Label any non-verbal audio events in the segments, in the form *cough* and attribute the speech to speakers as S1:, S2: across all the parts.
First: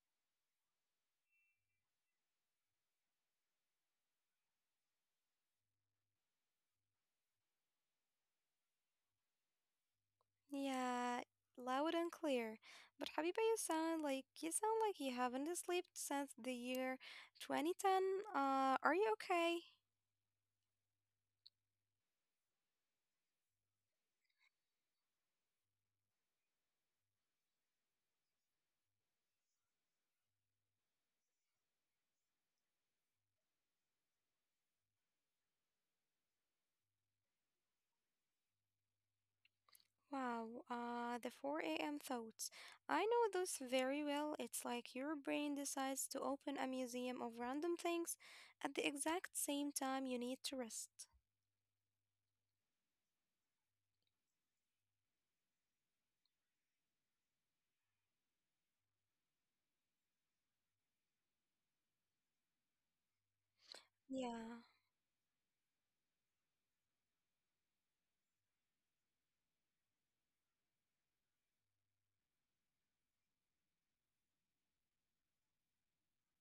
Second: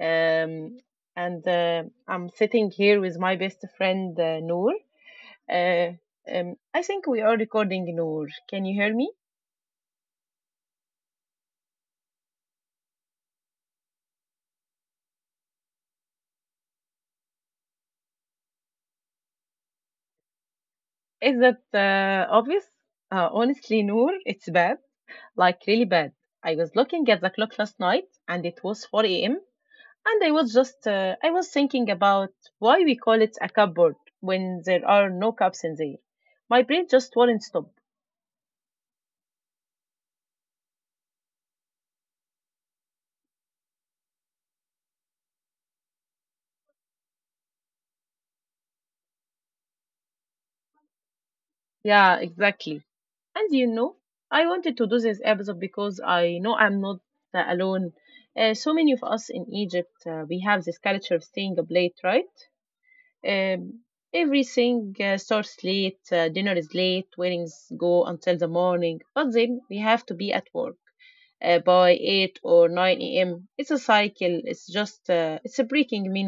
S1: And I'm sitting here with my best friend Noor. Uh, I think we are recording Noor. Can you hear me?
S2: Yeah, loud and clear. But حبيبي, you sound like you haven't slept since the year 2010. Are you okay?
S1: Is that obvious? Honestly, Noor, it's bad. Like, really bad. I was looking at the clock last night and it was 4 a.m. And I was just, I was thinking about why we call it a cupboard when there are no cups in there. My brain just won't stop.
S2: Wow, the 4 a.m. thoughts. I know those very well. It's like your brain decides to open a museum of random things at the exact same time you need to rest.
S1: Yeah, exactly. And I wanted to do this episode because I know I'm not alone. So many of us in Egypt, we have this culture of staying up late, right? Um,
S2: Yeah.
S1: Everything starts late, dinner is late, weddings go until the morning, but then we have to be at work by 8 or 9 a.m. It's a cycle. It's just, it's a breaking me.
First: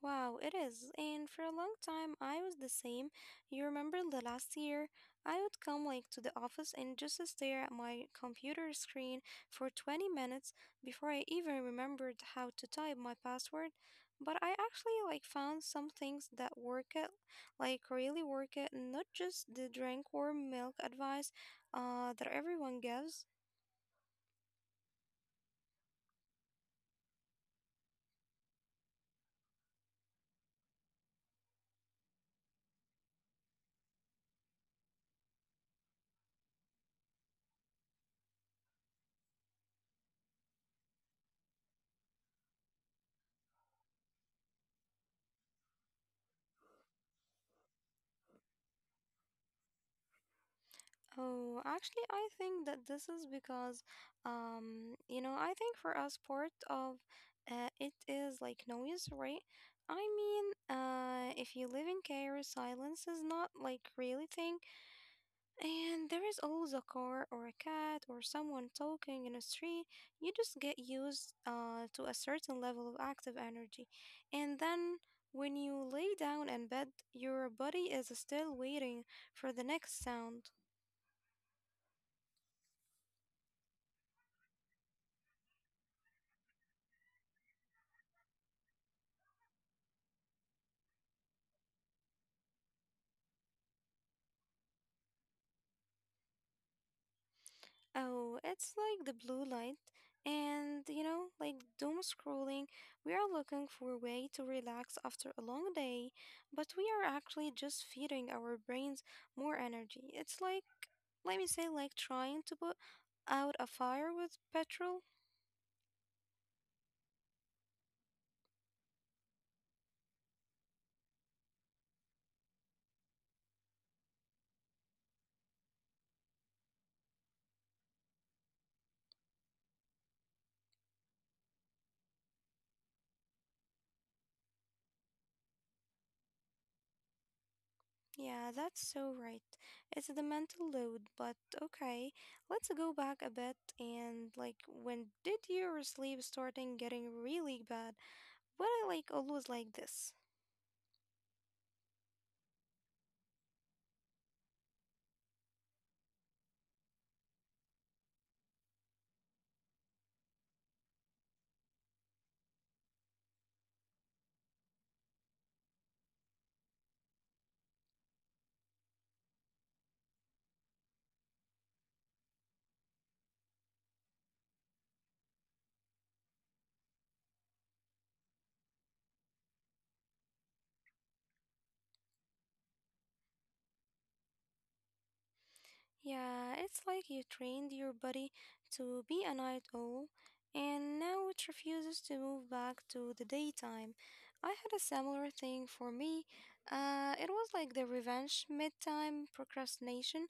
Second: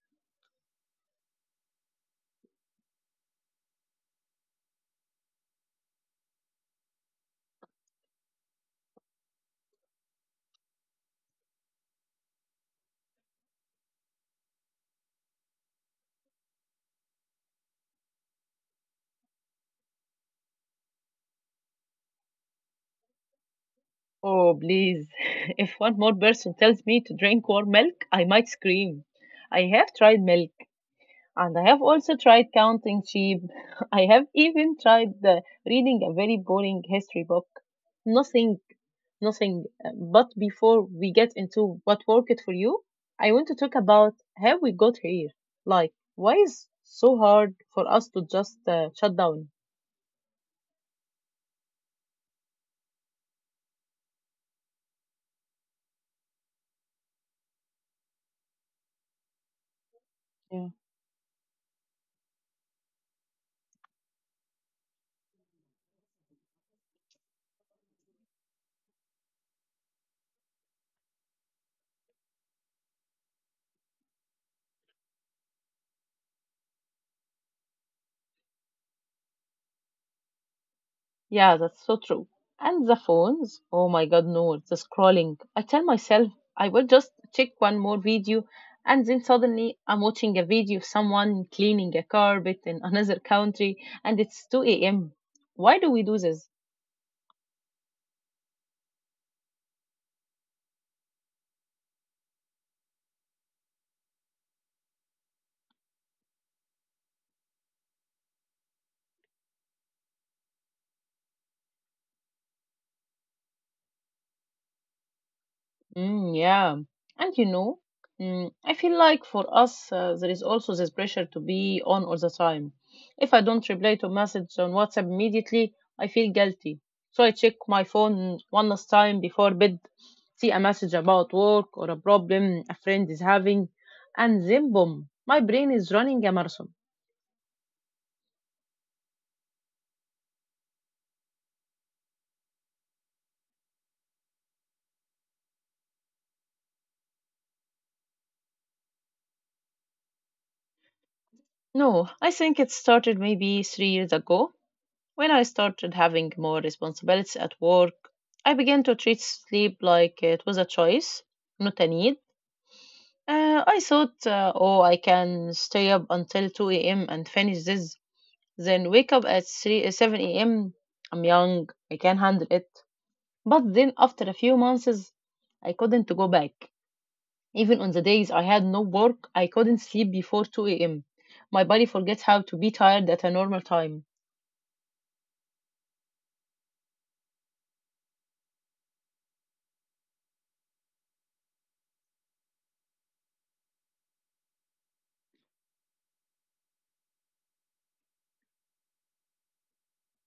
S2: Wow, it is. And for a long time, I was the same. You remember the last year? I would come like to the office and just stare at my computer screen for 20 minutes before I even remembered how to type my password. But I actually like found some things that work it, like really work it, not just the drink warm milk advice that everyone gives.
S1: Oh, please. *laughs* If one more person tells me to drink warm milk, I might scream. I have tried milk, and I have also tried counting sheep. *laughs* I have even tried reading a very boring history book. Nothing, nothing. But before we get into what worked for you, I want to talk about how we got here. Like, why is so hard for us to just shut down?
S2: Oh, actually, I think that this is because, you know, I think for us, part of it is like noise, right? I mean, if you live in Cairo, silence is not like really thing, and there is always a car or a cat or someone talking in a street. You just get used to a certain level of active energy, and then when you lay down in bed, your body is still waiting for the next sound.
S1: Yeah, that's so true. And the phones, oh my god, no, the scrolling. I tell myself I will just check one more video, and then suddenly I'm watching a video of someone cleaning a carpet in *laughs* another country, and it's 2 a.m. Why do we do this?
S2: Oh, it's like the blue light. And, you know, like doom scrolling, we are looking for a way to relax after a long day, but we are actually just feeding our brains more energy. It's like, let me say, like trying to put out a fire with petrol.
S1: Mm, yeah. And I feel like for us, there is also this pressure to be on all the time. If I don't reply to message on WhatsApp immediately, I feel guilty. So I check my phone one last time before bed, see a message about work or a problem a friend is having, and then boom, my brain is running a marathon.
S2: Yeah, that's so right. It's the mental load, but okay, let's go back a bit and like when did your sleep starting getting really bad? Were it like always like this?
S1: No, I think it started maybe 3 years ago when I started having more responsibilities at work. I began to treat sleep like it was a choice, not a need. I thought, oh, I can stay up until 2 a.m. and finish this, then wake up at 7 a.m. I'm young, I can handle it. But then after a few months, I couldn't go back. Even on the days I had no work, I couldn't sleep before 2 a.m. My body forgets how to be tired at a normal time.
S2: Yeah, it's like you trained your body to be a night owl, and now it refuses to move back to the daytime. I had a similar thing for me. It was like the revenge midtime procrastination.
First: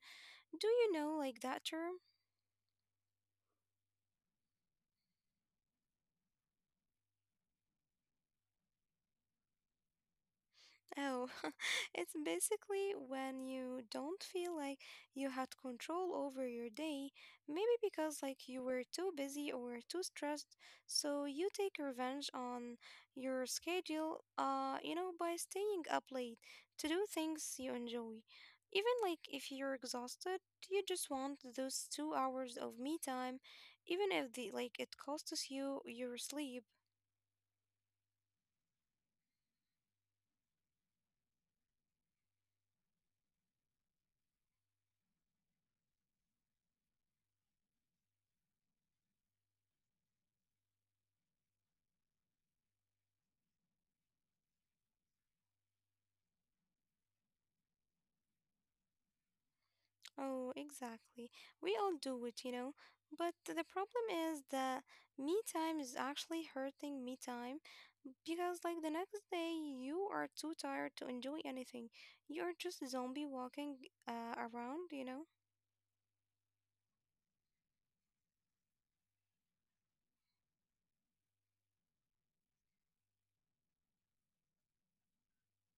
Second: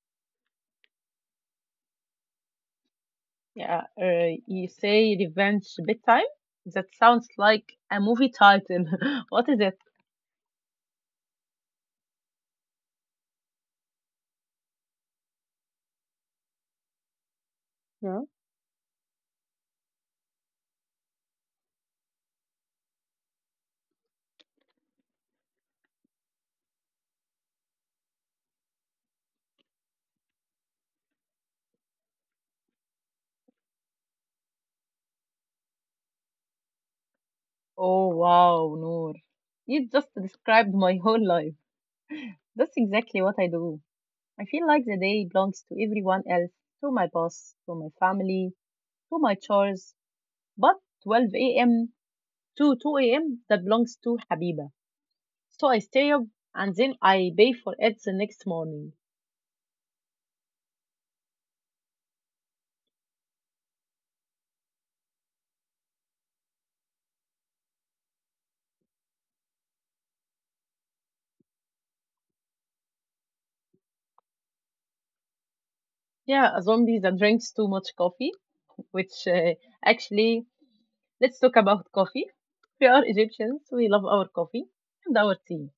S2: Do you know like that term?
S1: Yeah, you say Revenge Bedtime? That sounds like a movie title. *laughs* What is it?
S2: Oh, *laughs* it's basically when you don't feel like you had control over your day, maybe because
S1: Yeah.
S2: like you were too busy or too stressed, so you take revenge on your schedule, you know, by staying up late to do things you enjoy. Even like if you're exhausted, you just want those 2 hours of me time, even if the like it costs you your sleep.
S1: Oh, wow, Noor. You just described my whole life. That's exactly what I do. I feel like the day belongs to everyone else, to my boss, to my family, to my chores. But 12 a.m. to 2 a.m., that belongs to Habiba. So I stay up and then I pay for it the next morning.
S2: Oh, exactly. We all do it, you know. But the problem is that me time is actually hurting me time because, like, the next day you are too tired to enjoy anything. You're just zombie walking around, you know.
S1: Yeah, a zombie that drinks too much coffee, which actually. Let's talk about coffee. We are Egyptians. We love our coffee and our tea.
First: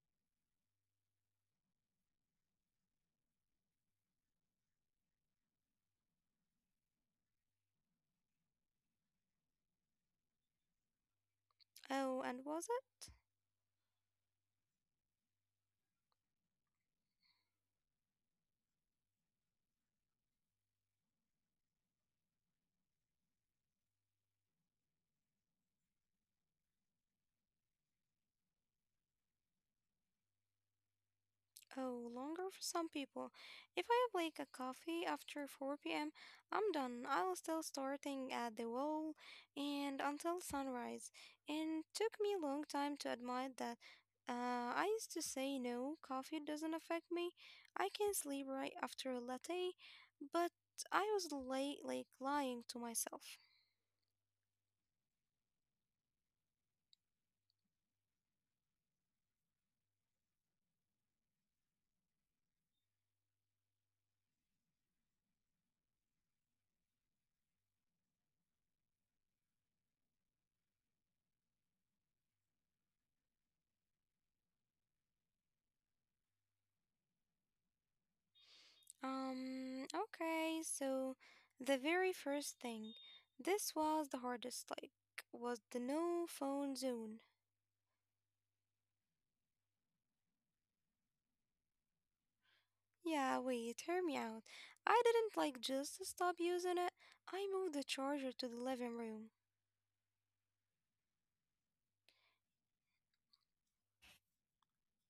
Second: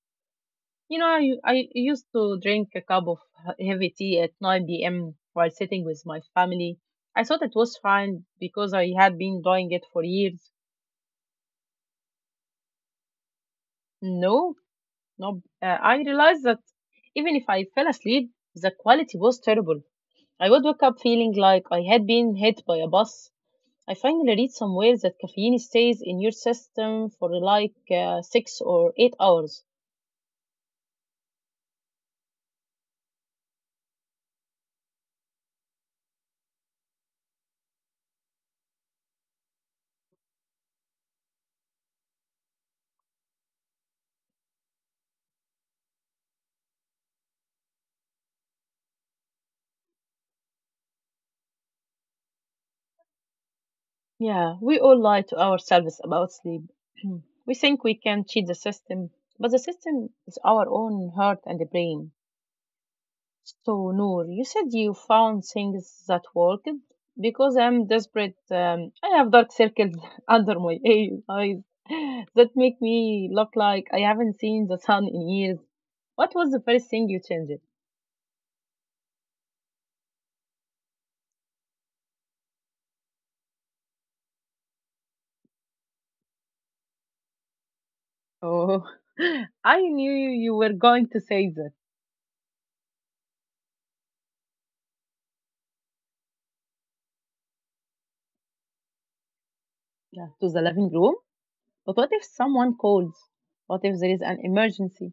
S1: You know, I used to drink a cup of heavy tea at 9 p.m. while sitting with my family. I thought it was fine because I had been doing it for years.
S2: Oh, and was it?
S1: No, no. I realized that even if I fell asleep, the quality was terrible. I would wake up feeling like I had been hit by a bus. I finally read somewhere that caffeine stays in your system for like 6 or 8 hours.
S2: Oh, longer for some people. If I have like a coffee after 4 p.m., I'm done. I'll still starting at the wall and until sunrise. And took me a long time to admit that I used to say no, coffee doesn't affect me. I can sleep right after a latte, but I was late, like lying to myself.
S1: Yeah, we all lie to ourselves about sleep. *clears throat* We think we can cheat the system, but the system is our own heart and brain. So, Noor, you said you found things that worked. Because I'm desperate, I have dark circles *laughs* under my eyes *laughs* that make me look like I haven't seen the sun in years. What was the first thing you changed?
S2: Okay, so the very first thing, this was the hardest, like, was the no phone zone.
S1: Oh, *laughs* I knew you were going to say that.
S2: Yeah, wait, hear me out. I didn't like just stop using it. I moved the charger to the living room.
S1: Yeah, to the living room. But what if someone calls? What if there is an emergency?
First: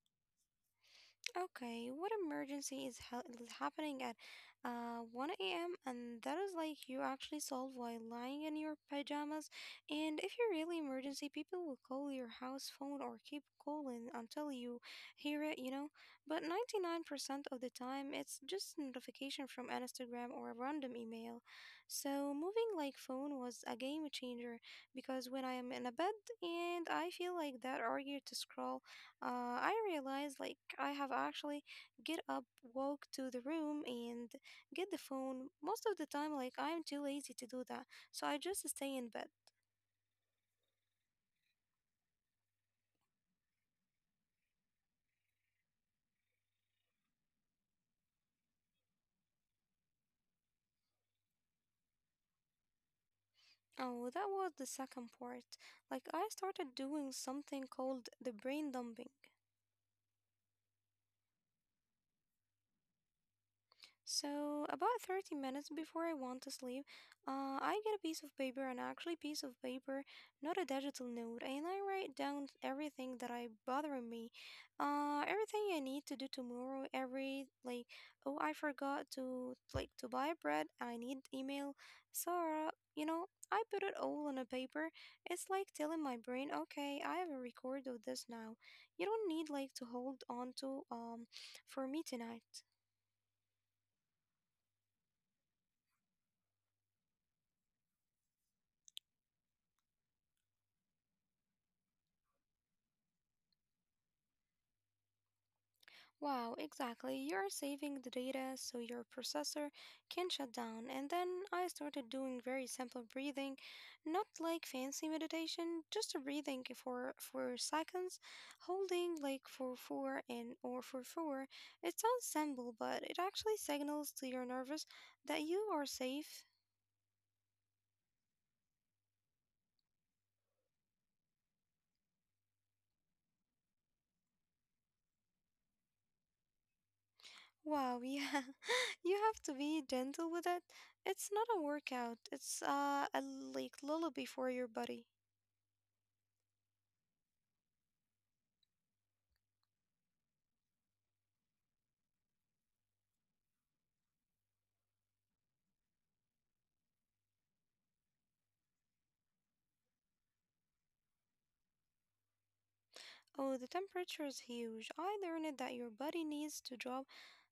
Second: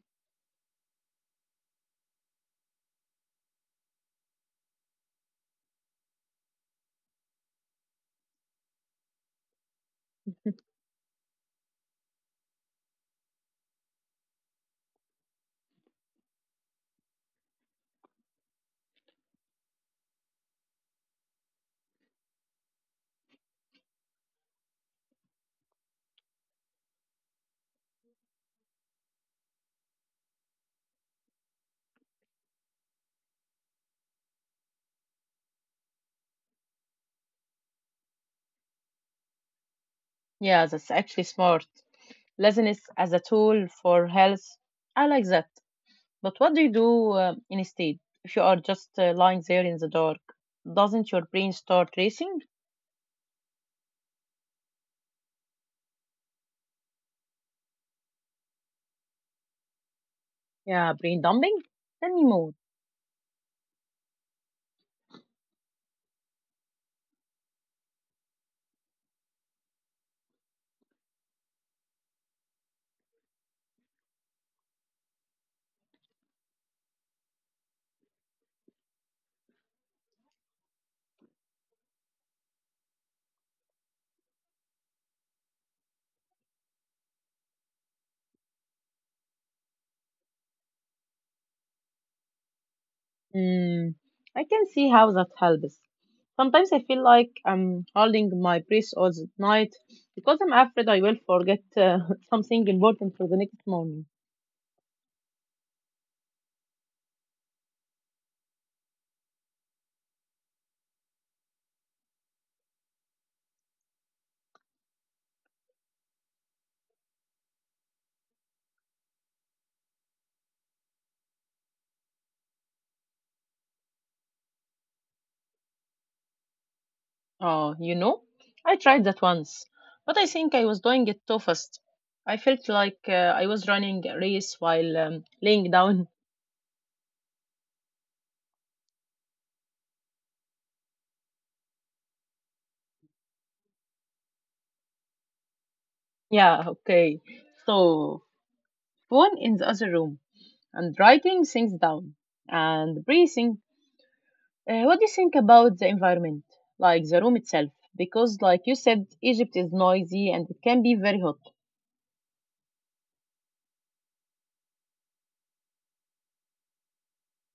S2: Okay, what emergency is is happening at 1 a.m. and that is like you actually solve while lying in your pajamas. And if you're really emergency, people will call your house phone or keep calling until you hear it, you know. But 99% of the time, it's just notification from Instagram or a random email. So moving like phone was a game changer because when I am in a bed and I feel like that urge to scroll I realized like I have actually get up, walk to the room, and get the phone. Most of the time, like I'm too lazy to do that, so I just stay in bed.
S1: Yeah, that's actually smart. Laziness as a tool for health. I like that. But what do you do instead if you are just lying there in the dark? Doesn't your brain start racing?
S2: Oh, that was the second part. Like I started doing something called the brain dumping.
S1: Yeah, brain dumping? Tell me more.
S2: So about 30 minutes before I want to sleep, I get a piece of paper, and actually piece of paper, not a digital note, and I write down everything that I bothering me, everything I need to do tomorrow, every like, oh, I forgot to like to buy bread, I need email, Sarah, you know. I put it all on a paper. It's like telling my brain, okay, I have a record of this now. You don't need like to hold on to for me tonight.
S1: Mm, I can see how that helps. Sometimes I feel like I'm holding my breath all the night because I'm afraid I will forget *laughs* something important for the next morning.
S2: Wow, exactly. You're saving the data so your processor can shut down. And then I started doing very simple breathing, not like fancy meditation, just a breathing for seconds, holding like for four and or for four. It sounds simple, but it actually signals to your nervous that you are safe.
S1: Oh, I tried that once, but I think I was doing it too fast. I felt like I was running a race while laying down. *laughs*
S2: Wow, yeah. *laughs* You have to be gentle with it. It's not a workout. It's a like lullaby for your body.
S1: Yeah, okay. So, phone in the other room and writing things down and breathing. What do you think about the environment, like the room itself? Because, like you said, Egypt is noisy and it can be very hot.
S2: Oh, the temperature is huge. I learned that your body needs to drop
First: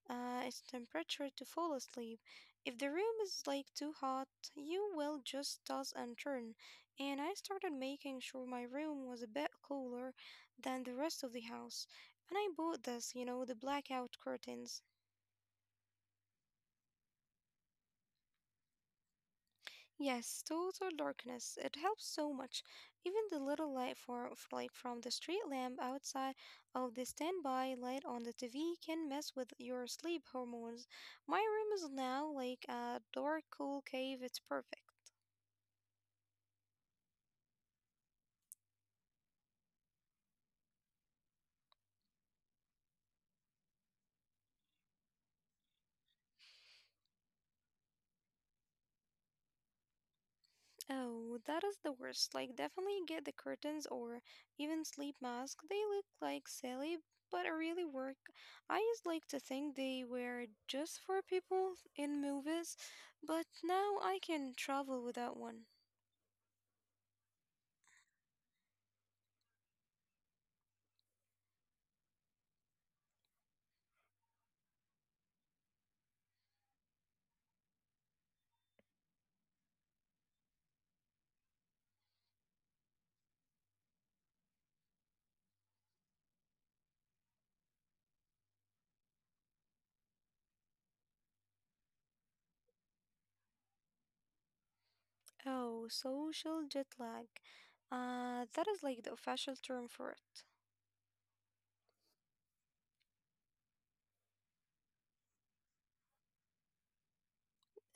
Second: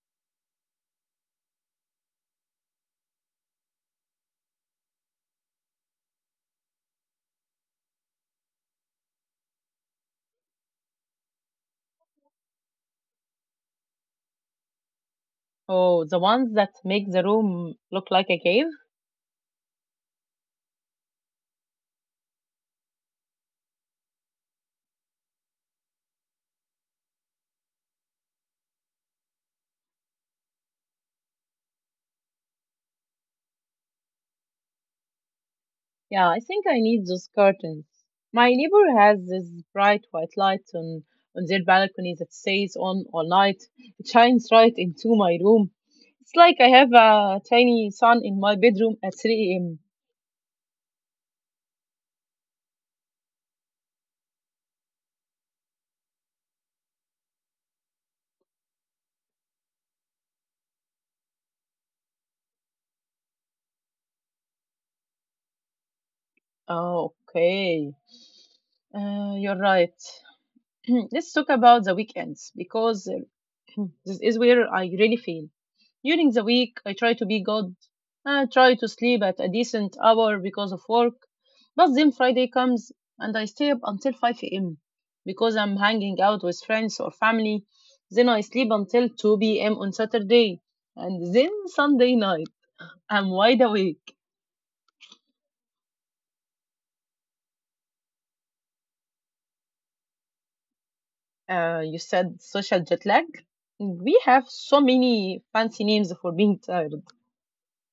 S2: its temperature to fall asleep. If the room is like too hot, you will just toss and turn. And I started making sure my room was a bit cooler than the rest of the house. And I bought this, you know, the blackout curtains.
S1: Oh, the ones that make the room look like a cave?
S2: Yes, total darkness. It helps so much. Even the little light for, like from the street lamp outside of the standby light on the TV can mess with your sleep hormones. My room is now like a dark, cool cave. It's perfect.
S1: Yeah, I think I need those curtains. My neighbor has this bright white light on their balcony that stays on all night. It shines right into my room. It's like I have a tiny sun in my bedroom at 3 a.m.
S2: Oh, that is the worst. Like, definitely get the curtains or even sleep mask. They look like silly, but really work. I used like to think they were just for people in movies, but now I can travel without one.
S1: Oh, okay. You're right. *clears throat* Let's talk about the weekends because *clears throat* this is where I really feel. During the week, I try to be good. I try to sleep at a decent hour because of work. But then Friday comes and I stay up until 5 a.m. because I'm hanging out with friends or family. Then I sleep until 2 p.m. on Saturday. And then Sunday night, I'm wide awake.
S2: Oh, social jet lag. That is like the official term for it.
S1: You said social jet lag? We have so many fancy names for being tired.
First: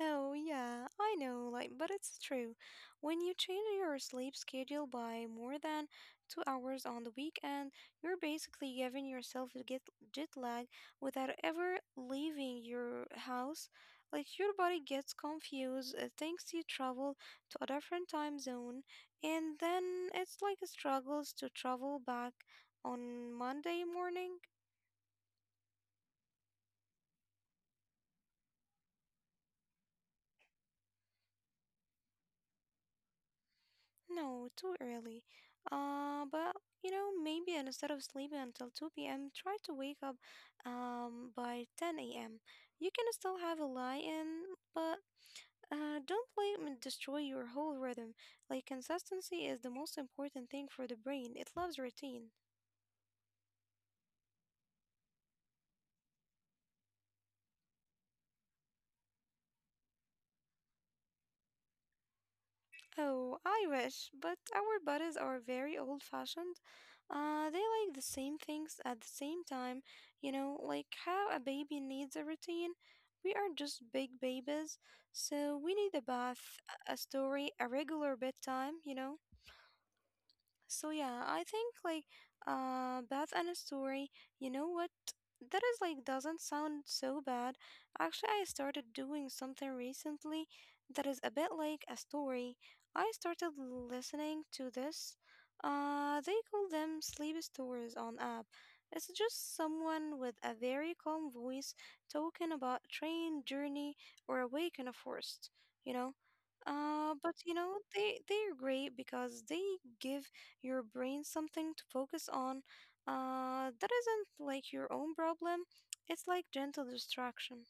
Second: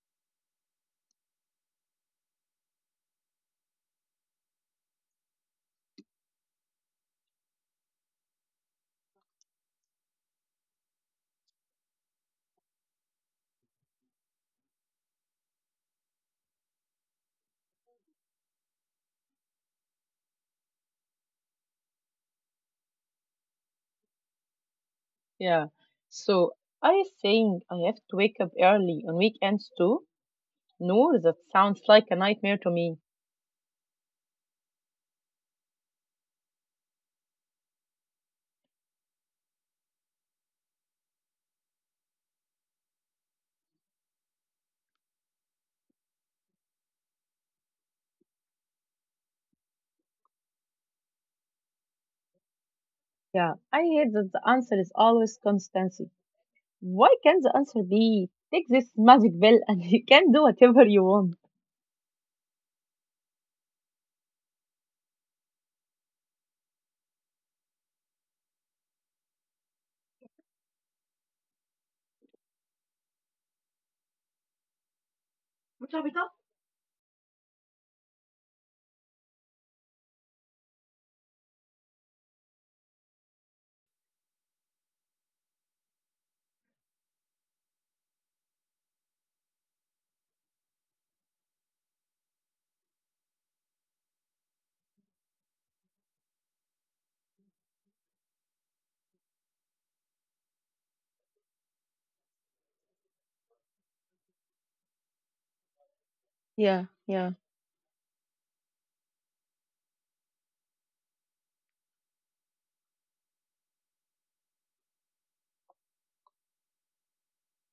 S2: Oh, yeah, I know, like, but it's true. When you change your sleep schedule by more than 2 hours on the weekend, you're basically giving yourself a get jet lag without ever leaving your house. Like, your body gets confused, it thinks you travel to a different time zone, and then it's like it struggles to travel back on Monday morning.
S1: Yeah. So I think I have to wake up early on weekends too. No, that sounds like a nightmare to me.
S2: No, too early. But you know, maybe instead of sleeping until 2 p.m., try to wake up by 10 a.m. You can still have a lie-in, but don't let it destroy your whole rhythm. Like consistency is the most important thing for the brain. It loves routine.
S1: Yeah, I hate that the answer is always constancy. Why can't the answer be take this magic pill and *laughs* you can do whatever you want?
S2: Oh, I wish, but our bodies are very old fashioned. They like the same things at the same time, you know, like how a baby needs a routine. We are just big babies, so we need a bath, a story, a regular bedtime, you know. So yeah, I think like Bath and a story, you know what? That is like doesn't sound so bad. Actually, I started doing something recently that is a bit like a story. I started listening to this. They call them sleep stories on app. It's just someone with a very calm voice talking about train journey or awake in a forest, you know?
S1: Yeah, yeah.
S2: But you know, they are great because they give your brain something to focus on that isn't like your own problem. It's like gentle distraction.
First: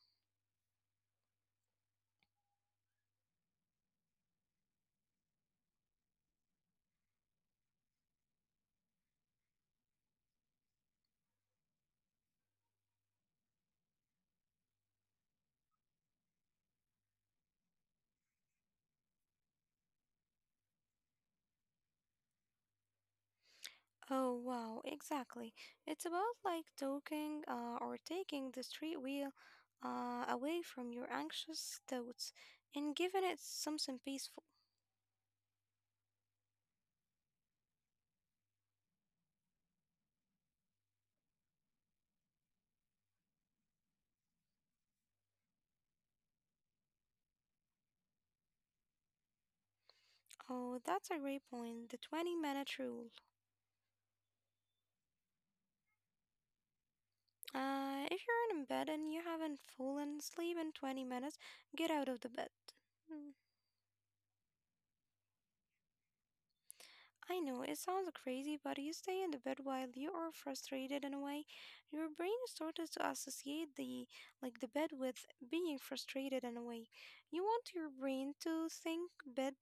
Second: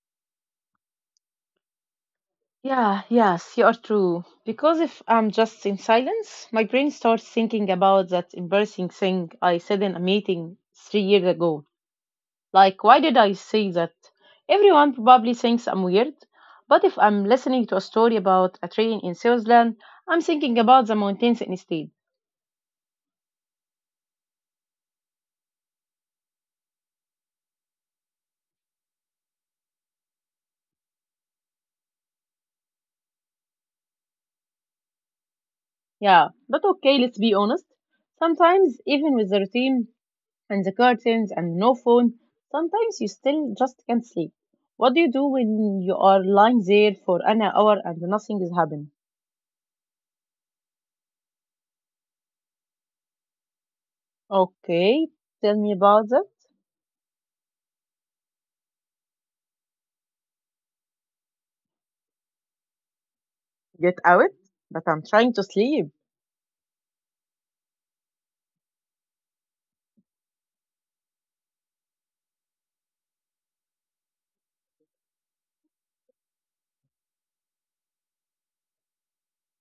S1: Yeah, yes, you are true. Because if I'm just in silence, my brain starts thinking about that embarrassing thing I said in a meeting 3 years ago. Like, why did I say that? Everyone probably thinks I'm weird, but if I'm listening to a story about a train in Switzerland, I'm thinking about the mountains instead.
S2: Oh, wow, exactly. It's about like talking or taking the street wheel away from your anxious thoughts and giving it something peaceful.
S1: Yeah, but okay, let's be honest. Sometimes, even with the routine and the curtains and no phone, sometimes you still just can't sleep. What do you do when you are lying there for an hour and nothing is happening?
S2: Oh, that's a great point. The 20-minute rule.
S1: Okay, tell me about that.
S2: If you're in bed and you haven't fallen asleep in 20 minutes, get out of the bed.
S1: Get out, but I'm trying to sleep.
S2: I know it sounds crazy, but you stay in the bed while you are frustrated in a way. Your brain started to associate the like the bed with being frustrated in a way. You want your brain to think bed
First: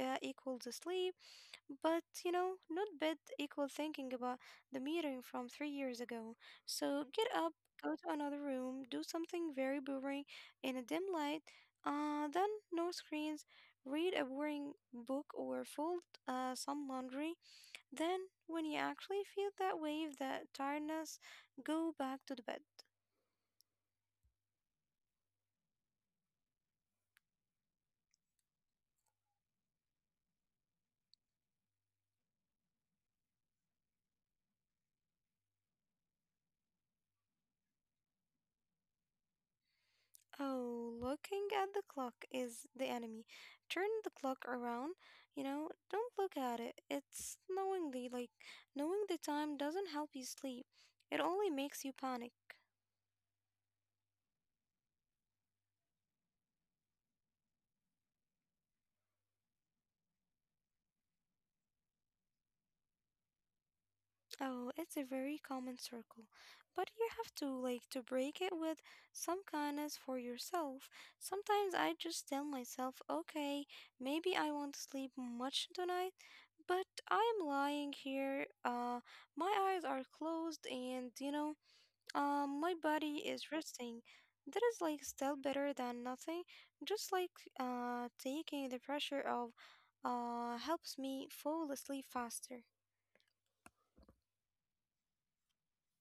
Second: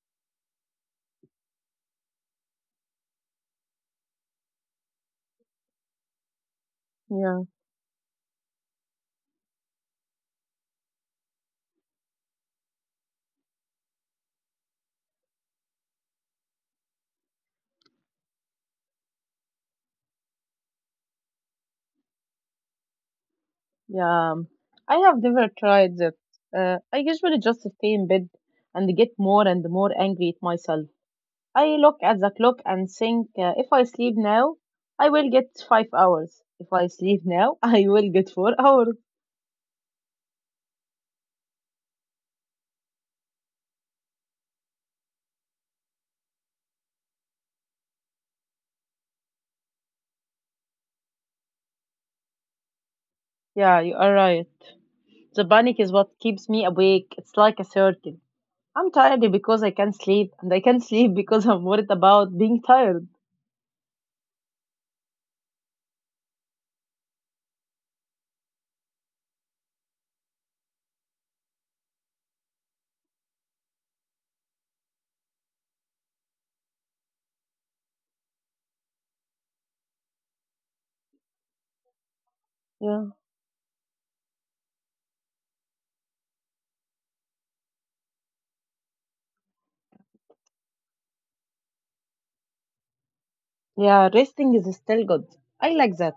S2: equals sleep, but you know, not bad equal thinking about the meeting from 3 years ago. So get
S1: Yeah,
S2: up, go to another room, do something very boring in a dim light, then no screens, read a boring book or fold some laundry. Then, when you actually feel that wave, that tiredness, go back to the bed.
S1: yeah. I have never tried that. I usually just stay in bed and get more and more angry at myself. I look at the clock and think, if I sleep now, I will get 5 hours. If I sleep now, *laughs* I will get 4 hours.
S2: Oh, looking at the clock is the enemy. Turn the clock around, you know, don't look at it. It's knowingly, like, knowing the time doesn't help you sleep. It only makes you panic.
S1: Yeah, you are right. The panic is what keeps me awake. It's like a circle. I'm tired because I can't sleep, and I can't *laughs* sleep because I'm worried about being tired.
S2: Oh, it's a very common circle. But you have to, like, to break it with some kindness for yourself. Sometimes I just tell myself, okay, maybe I won't sleep much tonight, but I'm lying here, my eyes are closed and, you know, my
S1: Yeah.
S2: body is resting. That is like still better than nothing. Just like taking the pressure off helps me fall asleep faster.
S1: Yeah, resting is still good. I like that.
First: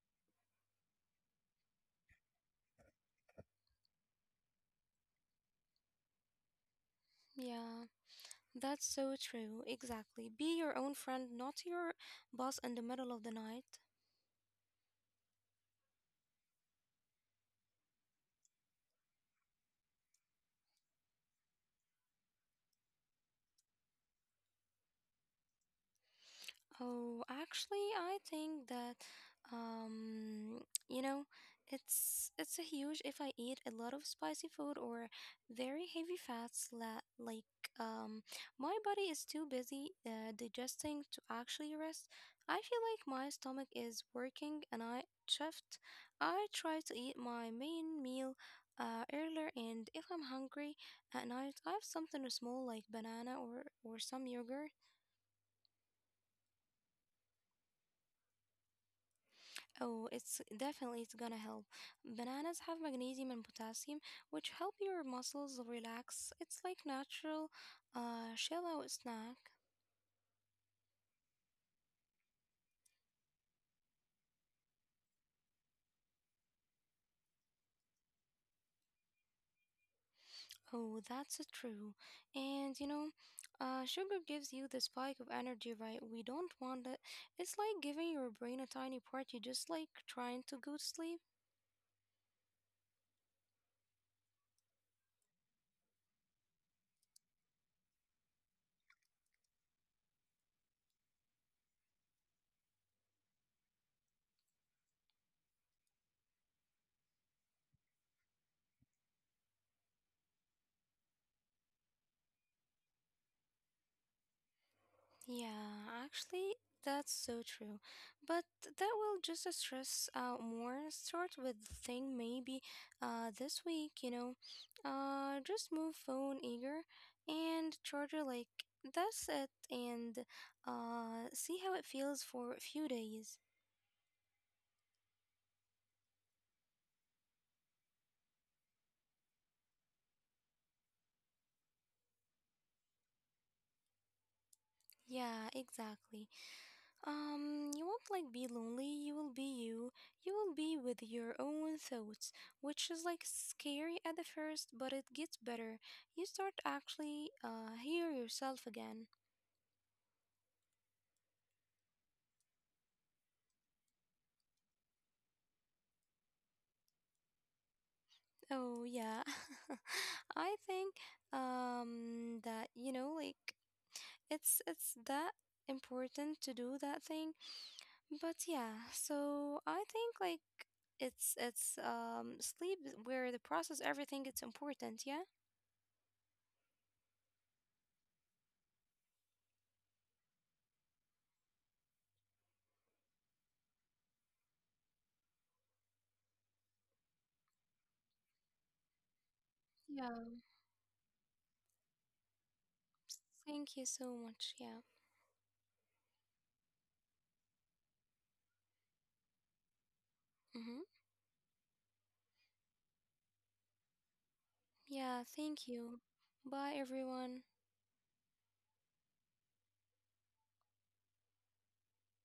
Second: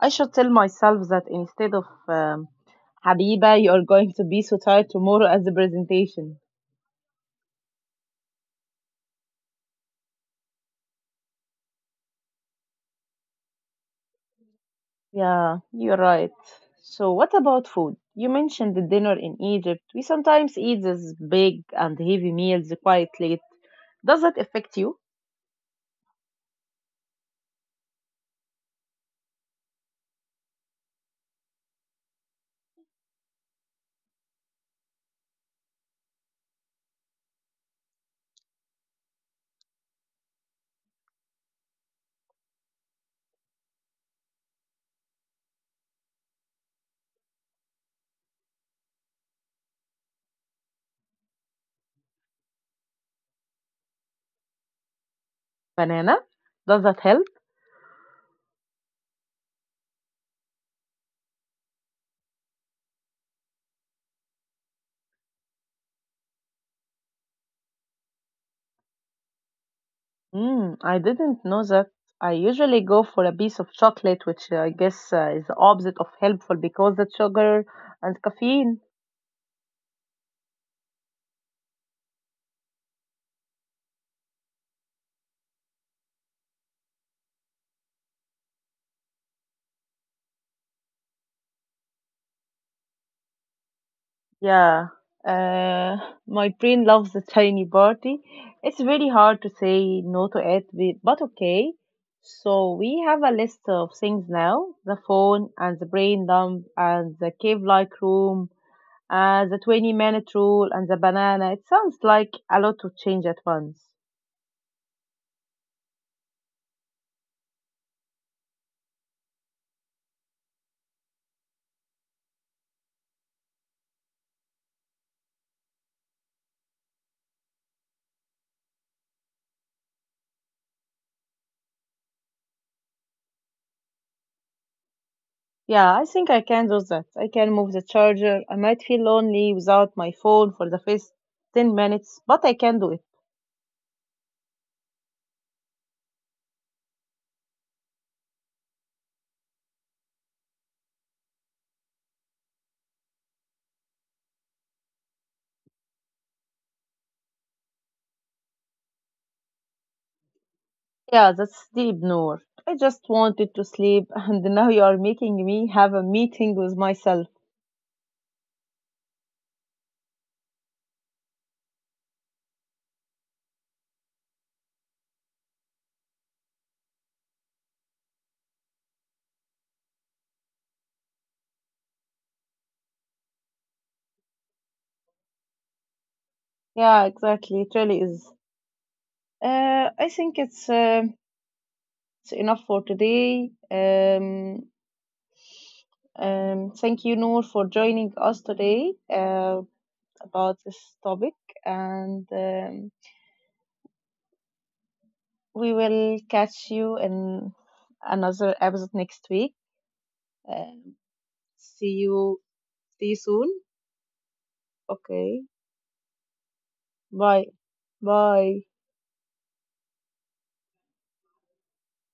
S1: I should tell myself that instead of Habiba, you're going to be so tired tomorrow as the presentation.
S2: Yeah, that's so true. Exactly. Be your own friend, not your boss in the middle of the night.
S1: Yeah, you're right. So, what about food? You mentioned the dinner in Egypt. We sometimes eat these big and heavy meals quite late. Does that affect you?
S2: Oh, actually, I think that um, you know, it's a huge if I eat a lot of spicy food or very heavy fats la like um my body is too busy digesting to actually rest. I feel like my stomach is working and I shift. I try to eat my main meal earlier and if I'm hungry at night, I have something small like banana or some yogurt.
S1: Banana? Does that help?
S2: Oh, it's definitely it's gonna help. Bananas have magnesium and potassium, which help your muscles relax. It's like natural chill out snack.
S1: Mm, I didn't know that. I usually go for a piece of chocolate, which I guess is the opposite of helpful because the sugar and caffeine.
S2: Oh, that's so true. And you know, sugar gives you the spike of energy, right? We don't want it. It's like giving your brain a tiny party, just like trying to go to sleep.
S1: Yeah, uh, my brain loves a tiny party. It's very hard to say no to it, but okay. So we have a list of things now: the phone and the brain dump and the cave-like room and the 20-minute rule and the banana. It sounds like a lot to change at once.
S2: Yeah, actually, that's so true. But that will just stress out more. Start with the thing maybe this week, you know. Just move phone eager and charger like that's it and see how it feels for a few days.
S1: Yeah, I think I can do that. I can move the charger. I might feel lonely without my phone for the first 10 minutes, but I can do it.
S2: Yeah, exactly. You won't like be lonely, you will be you. You will be with your own thoughts, which is like scary at the first, but it gets better. You start actually hear yourself again.
S1: Yeah, that's deep, Noor. I just wanted to sleep, *laughs* and now you are making me have a meeting with myself.
S2: Oh yeah. *laughs* I think that you know like it's that important to do that thing. But yeah, so I think like it's sleep where the process everything it's important,
S1: Yeah, exactly. It really is. I think it's enough for today. Thank you, Noor, for joining us today
S2: yeah?
S1: about this topic, and
S2: Thank you so much. Yeah.
S1: we will catch you in another episode next week.
S2: Mm-hmm.
S1: Um, See you. See you soon.
S2: Yeah.
S1: Okay.
S2: Thank you. Bye, everyone.
S1: Bye. Bye.